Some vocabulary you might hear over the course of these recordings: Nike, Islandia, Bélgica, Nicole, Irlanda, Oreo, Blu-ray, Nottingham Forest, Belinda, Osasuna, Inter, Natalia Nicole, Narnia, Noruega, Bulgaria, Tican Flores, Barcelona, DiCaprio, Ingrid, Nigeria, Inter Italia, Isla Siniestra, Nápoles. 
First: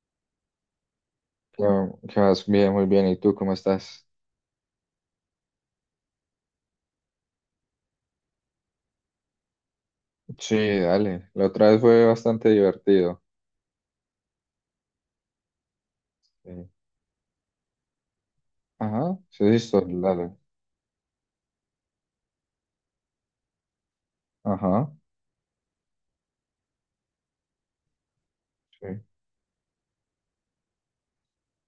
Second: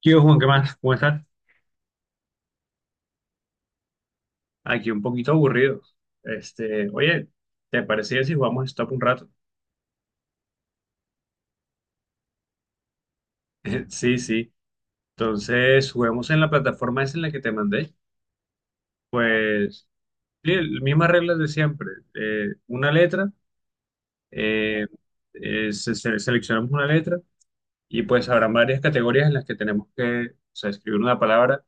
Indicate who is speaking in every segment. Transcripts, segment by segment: Speaker 1: ¿Qué hubo, Juan? ¿Qué más? ¿Cómo estás?
Speaker 2: No, que vas bien, muy bien. ¿Y tú cómo estás?
Speaker 1: Aquí un poquito aburrido. Oye, ¿te parecía si jugamos Stop un rato?
Speaker 2: Sí, dale. La otra vez fue bastante divertido.
Speaker 1: Sí, sí. Entonces, juguemos en la
Speaker 2: Sí.
Speaker 1: plataforma esa en la que te mandé.
Speaker 2: Ajá, sí, listo,
Speaker 1: Pues,
Speaker 2: dale.
Speaker 1: sí, mismas reglas de siempre. Una letra, eh,
Speaker 2: Ajá,
Speaker 1: seleccionamos una letra y pues habrán varias
Speaker 2: sí.
Speaker 1: categorías en las que tenemos que, o sea, escribir una palabra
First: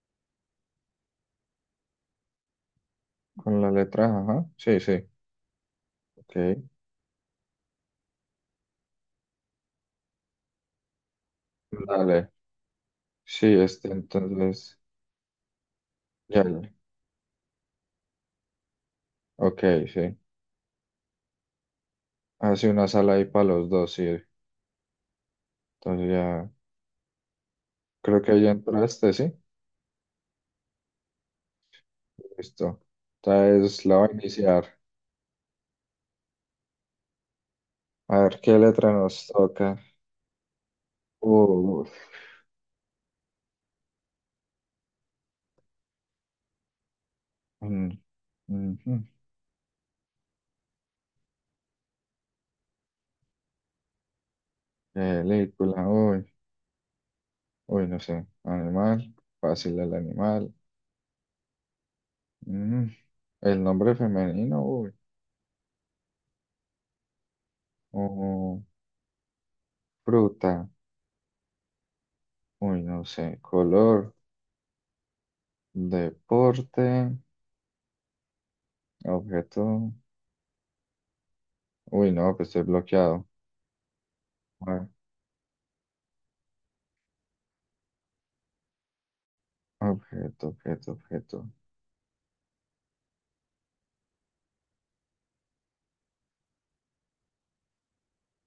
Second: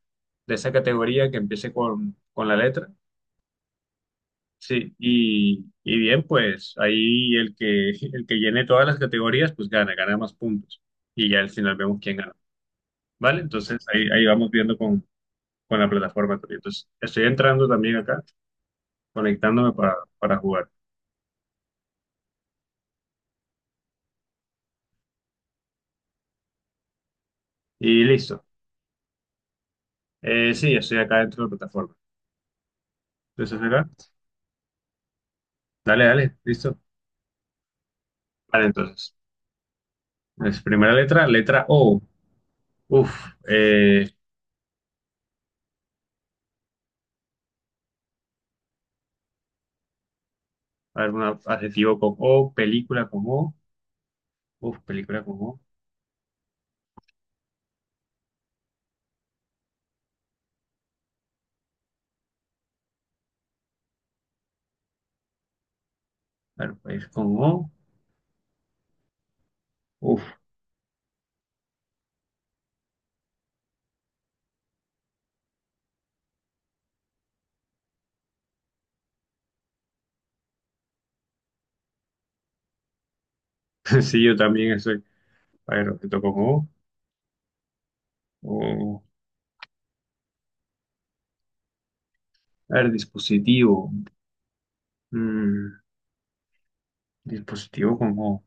Speaker 1: de esa categoría que empiece con la letra.
Speaker 2: Con la letra, ajá. Sí,
Speaker 1: Sí,
Speaker 2: sí.
Speaker 1: y bien,
Speaker 2: Ok.
Speaker 1: pues ahí el que llene todas las categorías, pues gana más puntos. Y ya al final vemos quién
Speaker 2: Dale.
Speaker 1: gana. ¿Vale?
Speaker 2: Sí,
Speaker 1: Entonces
Speaker 2: este,
Speaker 1: ahí vamos viendo
Speaker 2: entonces.
Speaker 1: con la plataforma
Speaker 2: Ya,
Speaker 1: también.
Speaker 2: ya.
Speaker 1: Entonces estoy entrando también acá,
Speaker 2: Ok,
Speaker 1: conectándome
Speaker 2: sí.
Speaker 1: para jugar.
Speaker 2: Hace una sala ahí para los dos, sí. Entonces ya.
Speaker 1: Y
Speaker 2: Creo que
Speaker 1: listo.
Speaker 2: ya entraste, sí.
Speaker 1: Sí, estoy acá dentro de la plataforma.
Speaker 2: Listo.
Speaker 1: Entonces
Speaker 2: Entonces
Speaker 1: acá,
Speaker 2: la voy a iniciar.
Speaker 1: dale, listo.
Speaker 2: A ver qué
Speaker 1: Vale,
Speaker 2: letra
Speaker 1: entonces,
Speaker 2: nos toca.
Speaker 1: es primera letra, letra
Speaker 2: Uh,
Speaker 1: O. Uf, eh,
Speaker 2: mm, mm, mm.
Speaker 1: a ver, un adjetivo con O, película con O. Uf, película con O.
Speaker 2: Película, uy. Uy, no sé. Animal. Fácil el animal. Mm, El nombre femenino, uy.
Speaker 1: A ver, país con O.
Speaker 2: O
Speaker 1: Uf.
Speaker 2: fruta. Uy, no sé. Color. Deporte. Objeto. Uy, no, que estoy bloqueado.
Speaker 1: Sí, yo también
Speaker 2: Ah,
Speaker 1: estoy. A ver, objeto como O,
Speaker 2: Objeto, objeto, objeto.
Speaker 1: a ver, dispositivo. Mm, dispositivo como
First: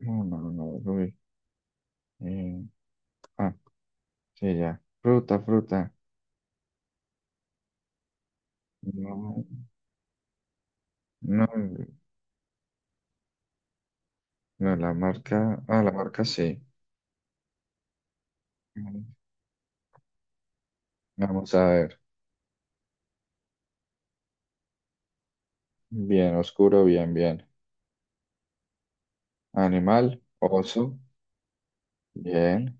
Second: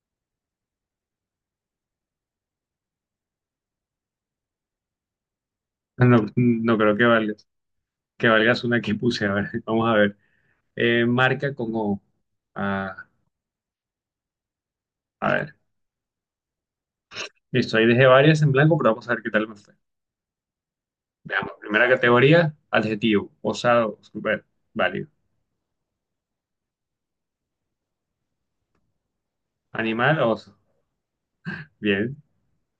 Speaker 2: No, no, no, no, uy. Eh, ah, sí, ya. Fruta, fruta.
Speaker 1: no, no creo que valgas. Que valgas una que puse. A ver,
Speaker 2: No,
Speaker 1: vamos a ver.
Speaker 2: no,
Speaker 1: Marca como O. Ah,
Speaker 2: no, la
Speaker 1: a ver.
Speaker 2: marca. Ah, la marca sí.
Speaker 1: Listo, ahí dejé varias en blanco, pero vamos a
Speaker 2: Mm.
Speaker 1: ver qué tal me fue. Veamos.
Speaker 2: Vamos a
Speaker 1: Primera
Speaker 2: ver.
Speaker 1: categoría, adjetivo. Osado, super, válido.
Speaker 2: Bien, oscuro, bien, bien.
Speaker 1: Animal,
Speaker 2: Animal,
Speaker 1: oso.
Speaker 2: oso,
Speaker 1: Bien.
Speaker 2: bien.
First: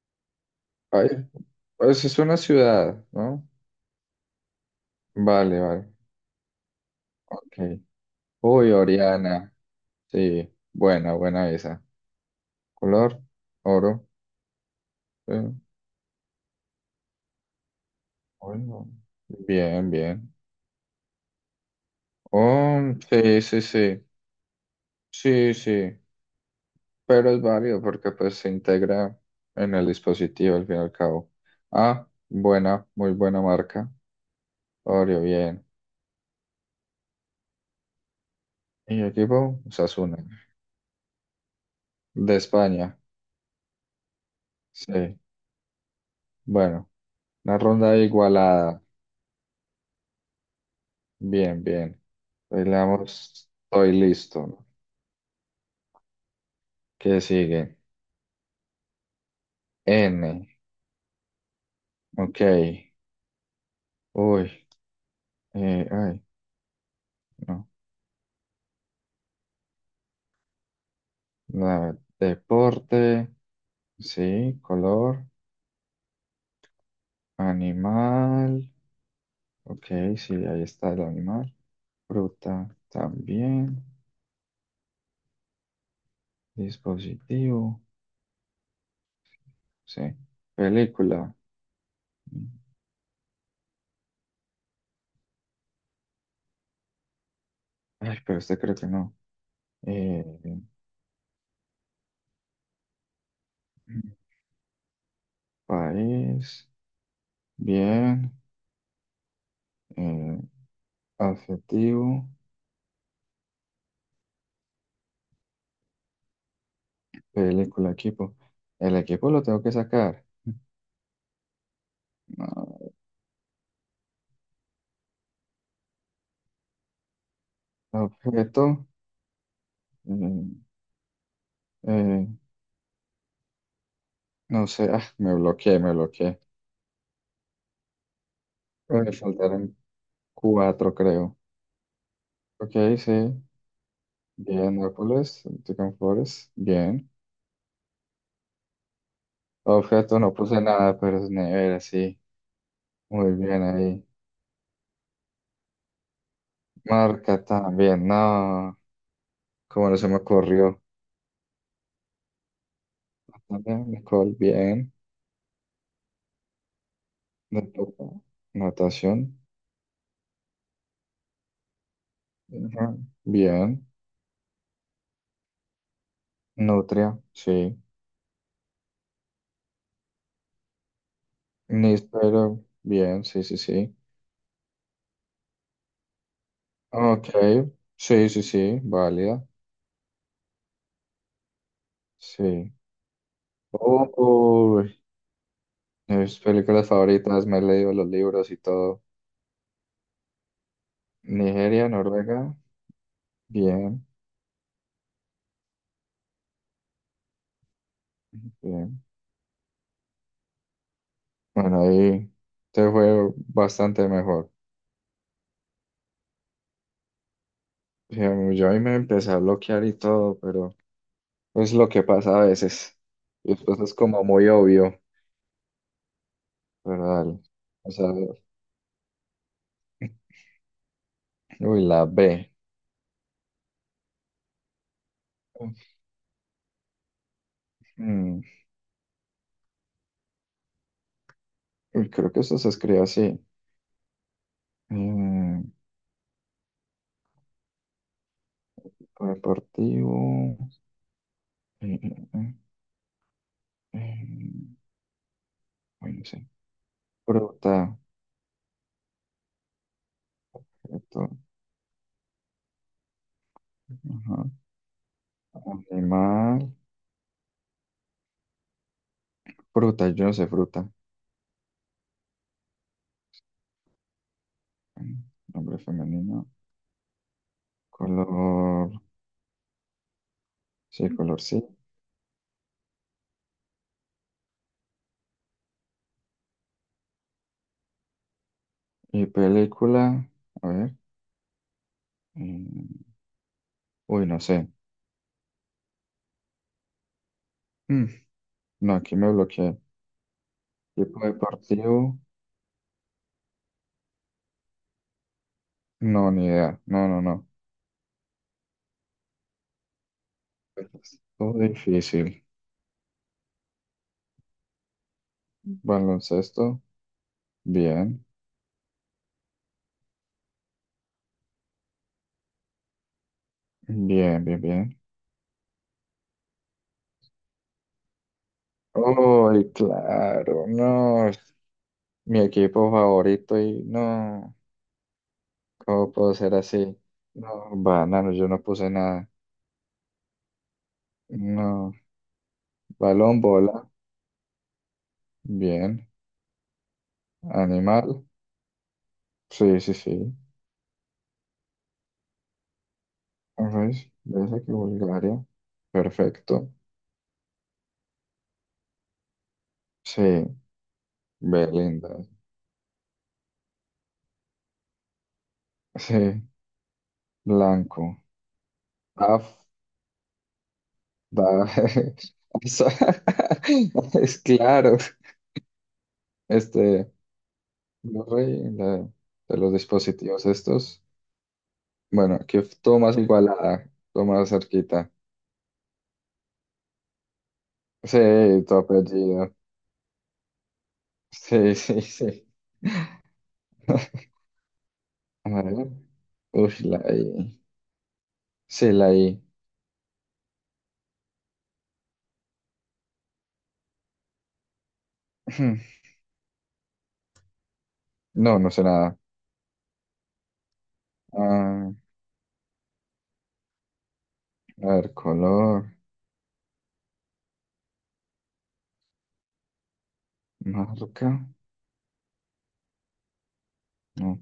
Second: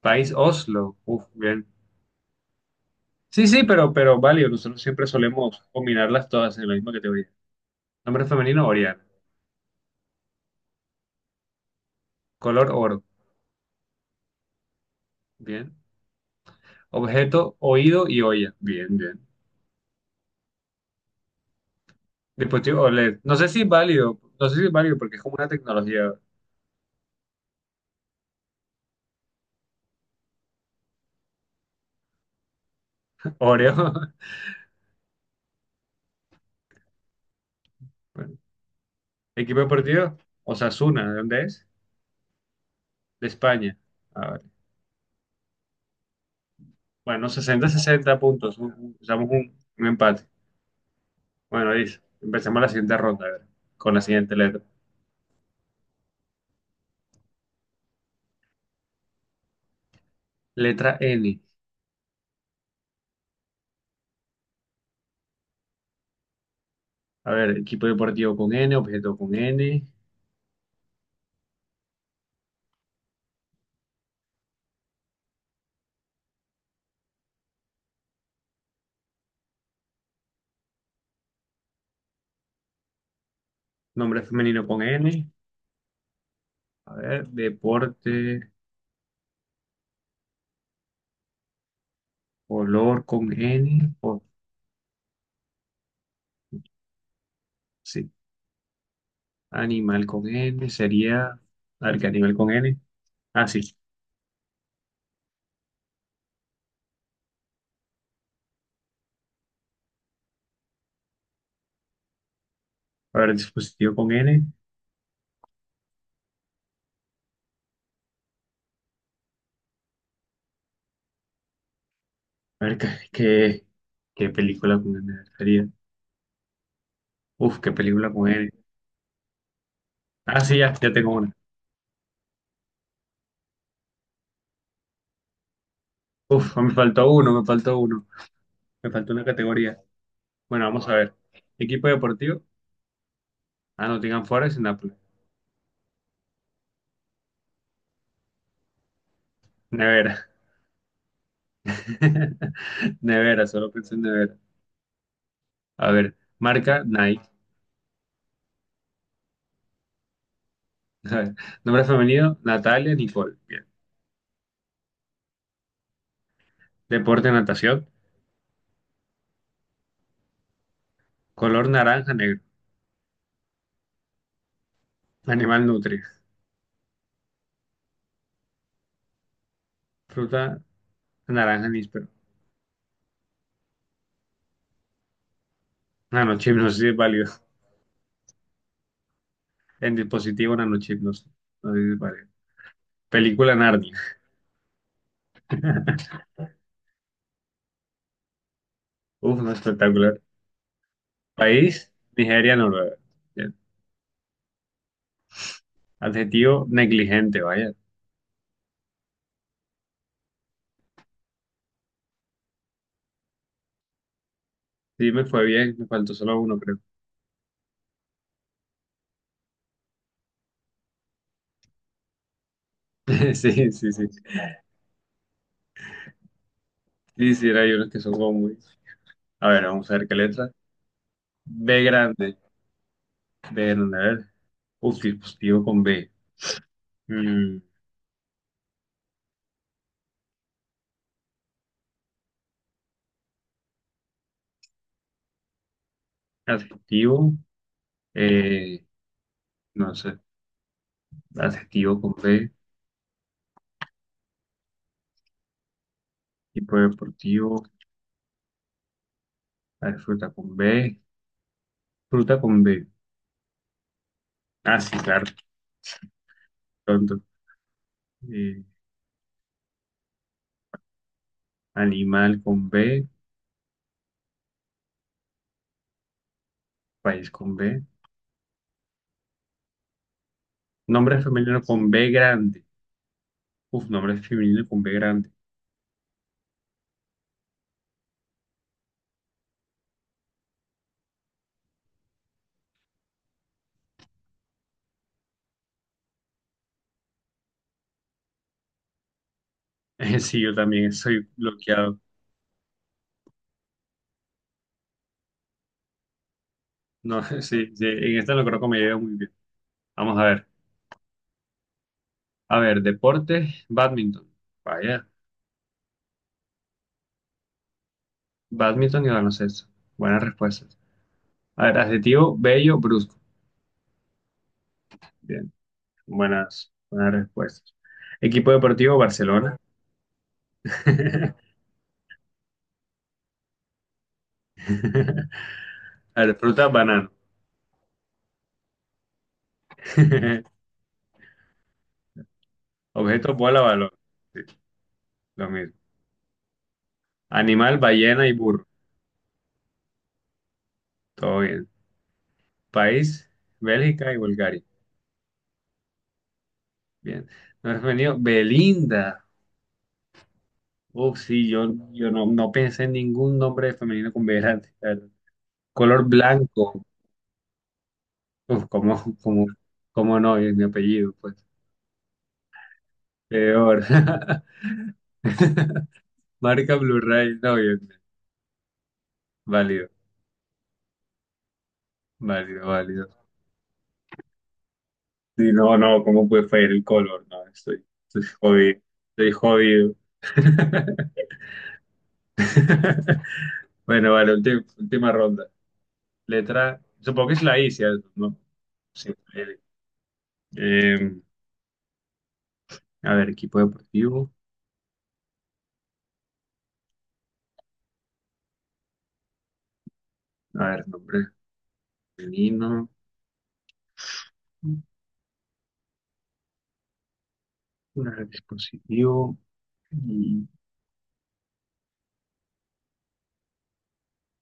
Speaker 1: País, Oslo.
Speaker 2: Ay,
Speaker 1: Uf, bien.
Speaker 2: pues es una ciudad,
Speaker 1: Sí,
Speaker 2: ¿no?
Speaker 1: sí, pero válido. Nosotros siempre
Speaker 2: Vale,
Speaker 1: solemos
Speaker 2: vale,
Speaker 1: combinarlas todas en la misma categoría.
Speaker 2: ok.
Speaker 1: Nombre femenino,
Speaker 2: Uy,
Speaker 1: Oriana.
Speaker 2: Oriana, sí, buena, buena esa.
Speaker 1: Color oro.
Speaker 2: Color, oro, eh,
Speaker 1: Bien. Objeto, oído y olla.
Speaker 2: bueno,
Speaker 1: Bien, bien.
Speaker 2: bien, bien. Oh,
Speaker 1: Dispositivo OLED. No
Speaker 2: sí,
Speaker 1: sé si
Speaker 2: sí,
Speaker 1: es
Speaker 2: sí,
Speaker 1: válido. No sé si es válido porque es como una
Speaker 2: sí, sí,
Speaker 1: tecnología.
Speaker 2: pero es válido porque pues se integra en el dispositivo al fin y al cabo. Ah, buena, muy buena marca.
Speaker 1: Oreo.
Speaker 2: Oreo, bien.
Speaker 1: Bueno.
Speaker 2: Y
Speaker 1: Equipo
Speaker 2: equipo,
Speaker 1: deportivo,
Speaker 2: Osasuna,
Speaker 1: Osasuna. ¿De dónde es?
Speaker 2: de España,
Speaker 1: De España. A ver.
Speaker 2: sí, bueno.
Speaker 1: Bueno,
Speaker 2: Una
Speaker 1: sesenta
Speaker 2: ronda
Speaker 1: sesenta puntos.
Speaker 2: igualada.
Speaker 1: Usamos un empate.
Speaker 2: Bien,
Speaker 1: Bueno, Liz,
Speaker 2: bien.
Speaker 1: empecemos la siguiente ronda. A ver,
Speaker 2: Bailamos. Estoy
Speaker 1: con la siguiente
Speaker 2: listo,
Speaker 1: letra.
Speaker 2: ¿no? ¿Qué sigue? N.
Speaker 1: Letra N.
Speaker 2: Ok. Uy, eh, ay,
Speaker 1: A ver,
Speaker 2: no.
Speaker 1: equipo deportivo con N, objeto con N,
Speaker 2: La- deporte. Sí. Color. Animal. Ok, sí, ahí está el animal. Fruta también.
Speaker 1: nombre femenino con N. A ver,
Speaker 2: Dispositivo.
Speaker 1: deporte.
Speaker 2: Sí. Película.
Speaker 1: Olor con N, o sí,
Speaker 2: Ay, pero este creo que no.
Speaker 1: animal
Speaker 2: Eh,
Speaker 1: con N, sería, a ver, ¿qué animal con N? Ah, sí,
Speaker 2: país. Bien. Eh, Adjetivo,
Speaker 1: a ver, dispositivo con N,
Speaker 2: película, equipo. El equipo lo tengo que sacar.
Speaker 1: a ver,
Speaker 2: No,
Speaker 1: qué, ¿qué película con N sería? Uf, qué película con N.
Speaker 2: objeto,
Speaker 1: Ah,
Speaker 2: mm,
Speaker 1: sí, ya tengo una.
Speaker 2: eh, no sé, me bloqueé, me bloqueé.
Speaker 1: Uf, me faltó uno, me
Speaker 2: Me
Speaker 1: faltó una
Speaker 2: faltaron
Speaker 1: categoría. Bueno, vamos a
Speaker 2: cuatro,
Speaker 1: ver.
Speaker 2: creo.
Speaker 1: Equipo deportivo,
Speaker 2: Ok, sí.
Speaker 1: ah, Nottingham Forest y
Speaker 2: Bien,
Speaker 1: Nápoles.
Speaker 2: Nápoles, Tican Flores, bien. Objeto,
Speaker 1: Nevera.
Speaker 2: no puse nada, pero es nevera, sí. Muy
Speaker 1: Nevera,
Speaker 2: bien
Speaker 1: solo pensé en
Speaker 2: ahí.
Speaker 1: nevera. A ver, marca Nike.
Speaker 2: Marca también, no. Como no se me ocurrió.
Speaker 1: A ver, nombre femenino, Natalia Nicole.
Speaker 2: También, Nicole, bien.
Speaker 1: Deporte, natación.
Speaker 2: Nota- notación,
Speaker 1: Color naranja, negro.
Speaker 2: ajá, bien.
Speaker 1: Animal nutria.
Speaker 2: Nutria, sí.
Speaker 1: Fruta, naranja, níspero.
Speaker 2: Níspero, bien, sí, sí, sí.
Speaker 1: Nanochip, no sé si es
Speaker 2: Ok,
Speaker 1: válido.
Speaker 2: sí, sí, sí, válida,
Speaker 1: En dispositivo, nanochip, no sé. No sé si es válido.
Speaker 2: sí.
Speaker 1: Película, Narnia.
Speaker 2: Uy, mis películas favoritas, me he leído los libros y todo.
Speaker 1: Uf, no, espectacular.
Speaker 2: Nigeria,
Speaker 1: País, Nigeria,
Speaker 2: Noruega,
Speaker 1: Noruega. Bien.
Speaker 2: bien,
Speaker 1: Adjetivo, negligente, vaya.
Speaker 2: bien. Bueno, ahí te fue bastante mejor.
Speaker 1: Sí, me fue bien. Me faltó solo uno, creo.
Speaker 2: Sí, a mí- yo ahí me empecé a bloquear y todo, pero es lo que pasa a veces. Y
Speaker 1: Sí,
Speaker 2: después
Speaker 1: sí,
Speaker 2: es
Speaker 1: sí.
Speaker 2: como muy obvio, pero
Speaker 1: Sí,
Speaker 2: dale.
Speaker 1: sí, hay unos
Speaker 2: O
Speaker 1: que
Speaker 2: sea,
Speaker 1: son como muy... A ver, vamos a ver qué letra.
Speaker 2: uy,
Speaker 1: B
Speaker 2: la
Speaker 1: grande.
Speaker 2: B.
Speaker 1: B grande, a ver. Uf, dispositivo con B. Mm,
Speaker 2: Uy, creo que eso se escribe así. Eh,
Speaker 1: adjetivo, eh, no
Speaker 2: deportivo.
Speaker 1: sé,
Speaker 2: eh,
Speaker 1: adjetivo con
Speaker 2: eh,
Speaker 1: B,
Speaker 2: eh, eh, uy, no sé.
Speaker 1: tipo deportivo,
Speaker 2: Fruta.
Speaker 1: a ver,
Speaker 2: Fruto,
Speaker 1: fruta con B.
Speaker 2: ajá.
Speaker 1: Ah, sí, claro,
Speaker 2: Animal.
Speaker 1: tonto. Eh,
Speaker 2: Fruta, yo no sé fruta.
Speaker 1: animal con B,
Speaker 2: Eh, Nombre femenino.
Speaker 1: país con B.
Speaker 2: Color. Sí,
Speaker 1: Nombre
Speaker 2: color
Speaker 1: femenino
Speaker 2: sí.
Speaker 1: con B grande. Uf, nombre femenino con B grande.
Speaker 2: Y película. A ver. eh, uy, no sé. Mm, no, aquí me bloqueé.
Speaker 1: Sí, yo también
Speaker 2: Tipo
Speaker 1: estoy
Speaker 2: de
Speaker 1: bloqueado.
Speaker 2: partido. No, ni idea. No, no,
Speaker 1: No,
Speaker 2: no.
Speaker 1: sí, sí, en esta no creo que me lleve muy bien. Vamos a ver.
Speaker 2: Estuvo difícil.
Speaker 1: A ver, deporte, badminton. Vaya,
Speaker 2: Baloncesto. Bien.
Speaker 1: badminton y baloncesto. Buenas respuestas. A ver, adjetivo, bello, brusco.
Speaker 2: Bien, bien, bien.
Speaker 1: Buenas, buenas respuestas. Equipo deportivo Barcelona.
Speaker 2: Uy, claro, no, es mi equipo favorito y no, ¿cómo
Speaker 1: A
Speaker 2: puedo
Speaker 1: ver,
Speaker 2: ser
Speaker 1: fruta,
Speaker 2: así?
Speaker 1: banano.
Speaker 2: No, banano, yo no puse nada. No,
Speaker 1: Objeto,
Speaker 2: balón,
Speaker 1: bola,
Speaker 2: bola,
Speaker 1: balón. Sí, lo mismo.
Speaker 2: bien.
Speaker 1: Animal,
Speaker 2: Animal,
Speaker 1: ballena y burro.
Speaker 2: sí, sí, sí.
Speaker 1: Todo bien. País,
Speaker 2: ¿Ves?
Speaker 1: Bélgica y
Speaker 2: ¿Ves
Speaker 1: Bulgaria.
Speaker 2: aquí Bulgaria? Perfecto.
Speaker 1: Bien. Nombre femenino, Belinda.
Speaker 2: Sí,
Speaker 1: Oh, sí, yo
Speaker 2: Belinda.
Speaker 1: no pensé en ningún nombre femenino con B grande, la verdad. Color
Speaker 2: Sí,
Speaker 1: blanco.
Speaker 2: blanco.
Speaker 1: Uf,
Speaker 2: Af,
Speaker 1: ¿cómo no? Es mi apellido, pues.
Speaker 2: da,
Speaker 1: Peor.
Speaker 2: es claro,
Speaker 1: Marca
Speaker 2: este.
Speaker 1: Blu-ray. No, bien, bien.
Speaker 2: Blu-ray, la- de los
Speaker 1: Válido.
Speaker 2: dispositivos estos. Bueno, que
Speaker 1: Válido,
Speaker 2: f- todo
Speaker 1: válido.
Speaker 2: más igualada, todo más cerquita.
Speaker 1: Sí, no, no, ¿cómo puede fallar el color? No,
Speaker 2: Sí,
Speaker 1: estoy
Speaker 2: tu
Speaker 1: jodido. Estoy
Speaker 2: apellido.
Speaker 1: jodido.
Speaker 2: Sí, sí, sí.
Speaker 1: Bueno, vale, última ronda.
Speaker 2: A ver. Uy,
Speaker 1: Letra,
Speaker 2: la
Speaker 1: supongo que es
Speaker 2: I.
Speaker 1: la I, ¿cierto? ¿No?
Speaker 2: Sí, la
Speaker 1: Sí,
Speaker 2: I.
Speaker 1: L. Eh, a ver, equipo deportivo.
Speaker 2: No, no sé nada.
Speaker 1: A ver, nombre
Speaker 2: Ah,
Speaker 1: femenino. Un
Speaker 2: a ver, color,
Speaker 1: dispositivo. Y
Speaker 2: marca. No.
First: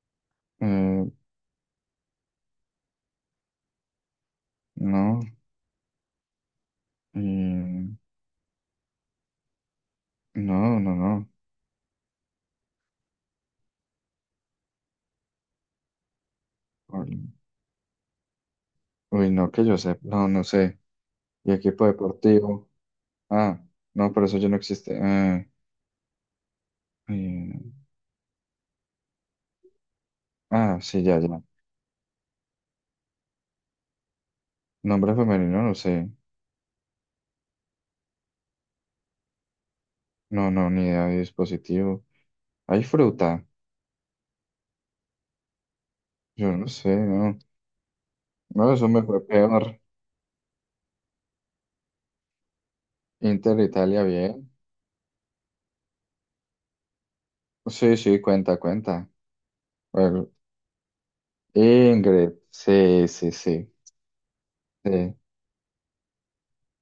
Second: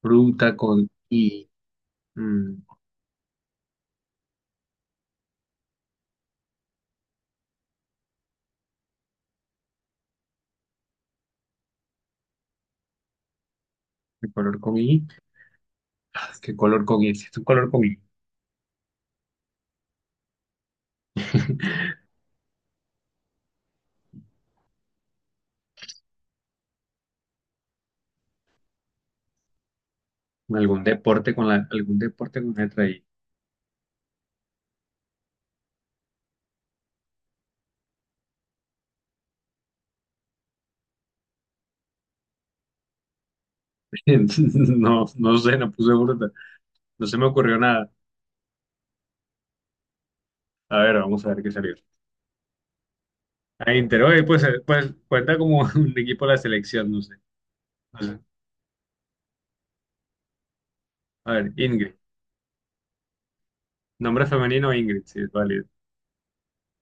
Speaker 1: fruta con
Speaker 2: Eh,
Speaker 1: I. Mm,
Speaker 2: no. Mm, no, no, no.
Speaker 1: ¿qué color con I? Ah, ¿qué color con I? Si es un color con I.
Speaker 2: Uy, no, que yo sé. No, no sé. Y equipo deportivo. Ah, no, pero eso ya no existe. Ah. Eh,
Speaker 1: ¿Algún
Speaker 2: sí, ya,
Speaker 1: deporte
Speaker 2: ya.
Speaker 1: con la, algún deporte con letra I?
Speaker 2: Nombre femenino, no sé. No, no, ni idea de dispositivo. Hay fruta.
Speaker 1: No, no sé, no puse fruta.
Speaker 2: Yo no sé,
Speaker 1: No se me
Speaker 2: no.
Speaker 1: ocurrió nada.
Speaker 2: No, eso me fue peor.
Speaker 1: A ver, vamos a ver qué salió.
Speaker 2: Inter
Speaker 1: A Inter,
Speaker 2: Italia,
Speaker 1: oye, pues,
Speaker 2: bien.
Speaker 1: pues cuenta como un equipo de la selección, no sé.
Speaker 2: Sí,
Speaker 1: No sé.
Speaker 2: sí, cuenta, cuenta. Bueno,
Speaker 1: A ver, Ingrid.
Speaker 2: Ingrid. Sí, sí, sí.
Speaker 1: Nombre femenino, Ingrid,
Speaker 2: Sí,
Speaker 1: sí, es válido.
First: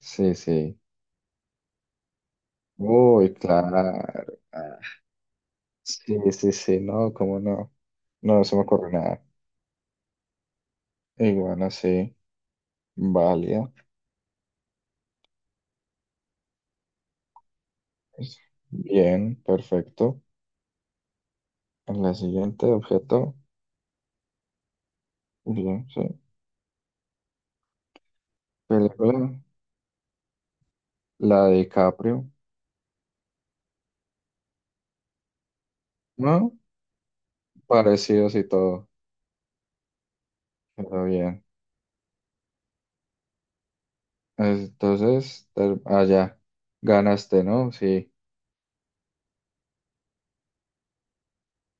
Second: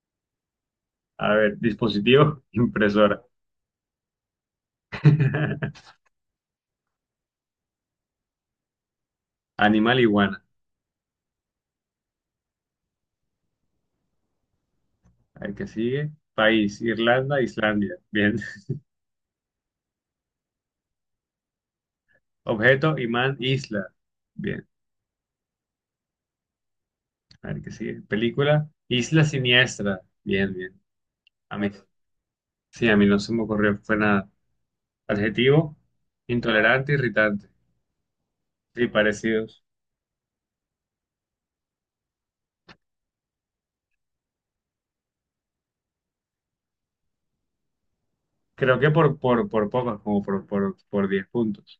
Speaker 2: sí, sí.
Speaker 1: A ver, dispositivo, impresora.
Speaker 2: Uy, claro. Ah, sí, sí, sí, no, cómo no. No, no se me ocurre nada.
Speaker 1: Animal, iguana.
Speaker 2: Iguana, sí. Válida.
Speaker 1: A ver, ¿qué sigue? País, Irlanda, Islandia. Bien.
Speaker 2: Pues, bien, perfecto. La siguiente
Speaker 1: Objeto, imán,
Speaker 2: objeto.
Speaker 1: isla. Bien.
Speaker 2: Bien, sí.
Speaker 1: A ver, ¿qué sigue? Película, Isla
Speaker 2: Película,
Speaker 1: Siniestra. Bien, bien.
Speaker 2: la de
Speaker 1: A mí,
Speaker 2: DiCaprio,
Speaker 1: sí, a mí no se me ocurrió, fue nada. Adjetivo,
Speaker 2: ¿no?
Speaker 1: intolerante, irritante.
Speaker 2: Parecidos y
Speaker 1: Sí,
Speaker 2: todo,
Speaker 1: parecidos.
Speaker 2: pero bien. Entonces, te- allá, ganaste, ¿no? Sí,
Speaker 1: Creo que por pocas, como por 10 puntos.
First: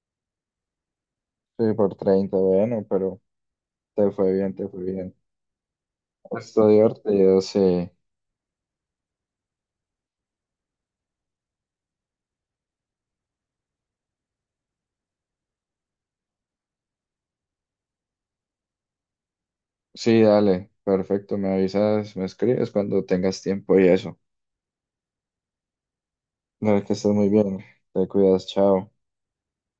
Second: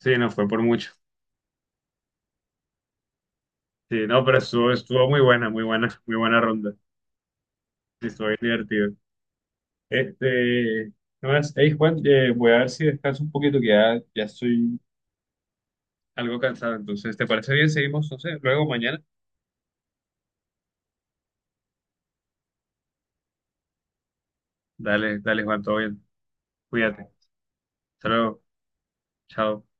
Speaker 1: Sí, no, fue por mucho.
Speaker 2: sí, por 30, bueno, pero
Speaker 1: Sí,
Speaker 2: te
Speaker 1: no,
Speaker 2: fue
Speaker 1: pero
Speaker 2: bien, te
Speaker 1: estuvo,
Speaker 2: fue
Speaker 1: estuvo
Speaker 2: bien.
Speaker 1: muy buena, muy buena, muy buena
Speaker 2: Estuvo
Speaker 1: ronda.
Speaker 2: divertido, sí.
Speaker 1: Sí, estuvo bien divertido. Este, no más, hey, Juan, voy a ver si descanso un poquito, que ya estoy algo cansado. Entonces, ¿te parece bien? Seguimos, no sé, luego mañana.
Speaker 2: Sí, dale, perfecto, me avisas, me escribes cuando tengas tiempo y eso.
Speaker 1: Dale, dale, Juan, todo bien.
Speaker 2: Dale, que
Speaker 1: Cuídate.
Speaker 2: estés muy bien, te
Speaker 1: Hasta luego.
Speaker 2: cuidas, chao.
Speaker 1: Chao.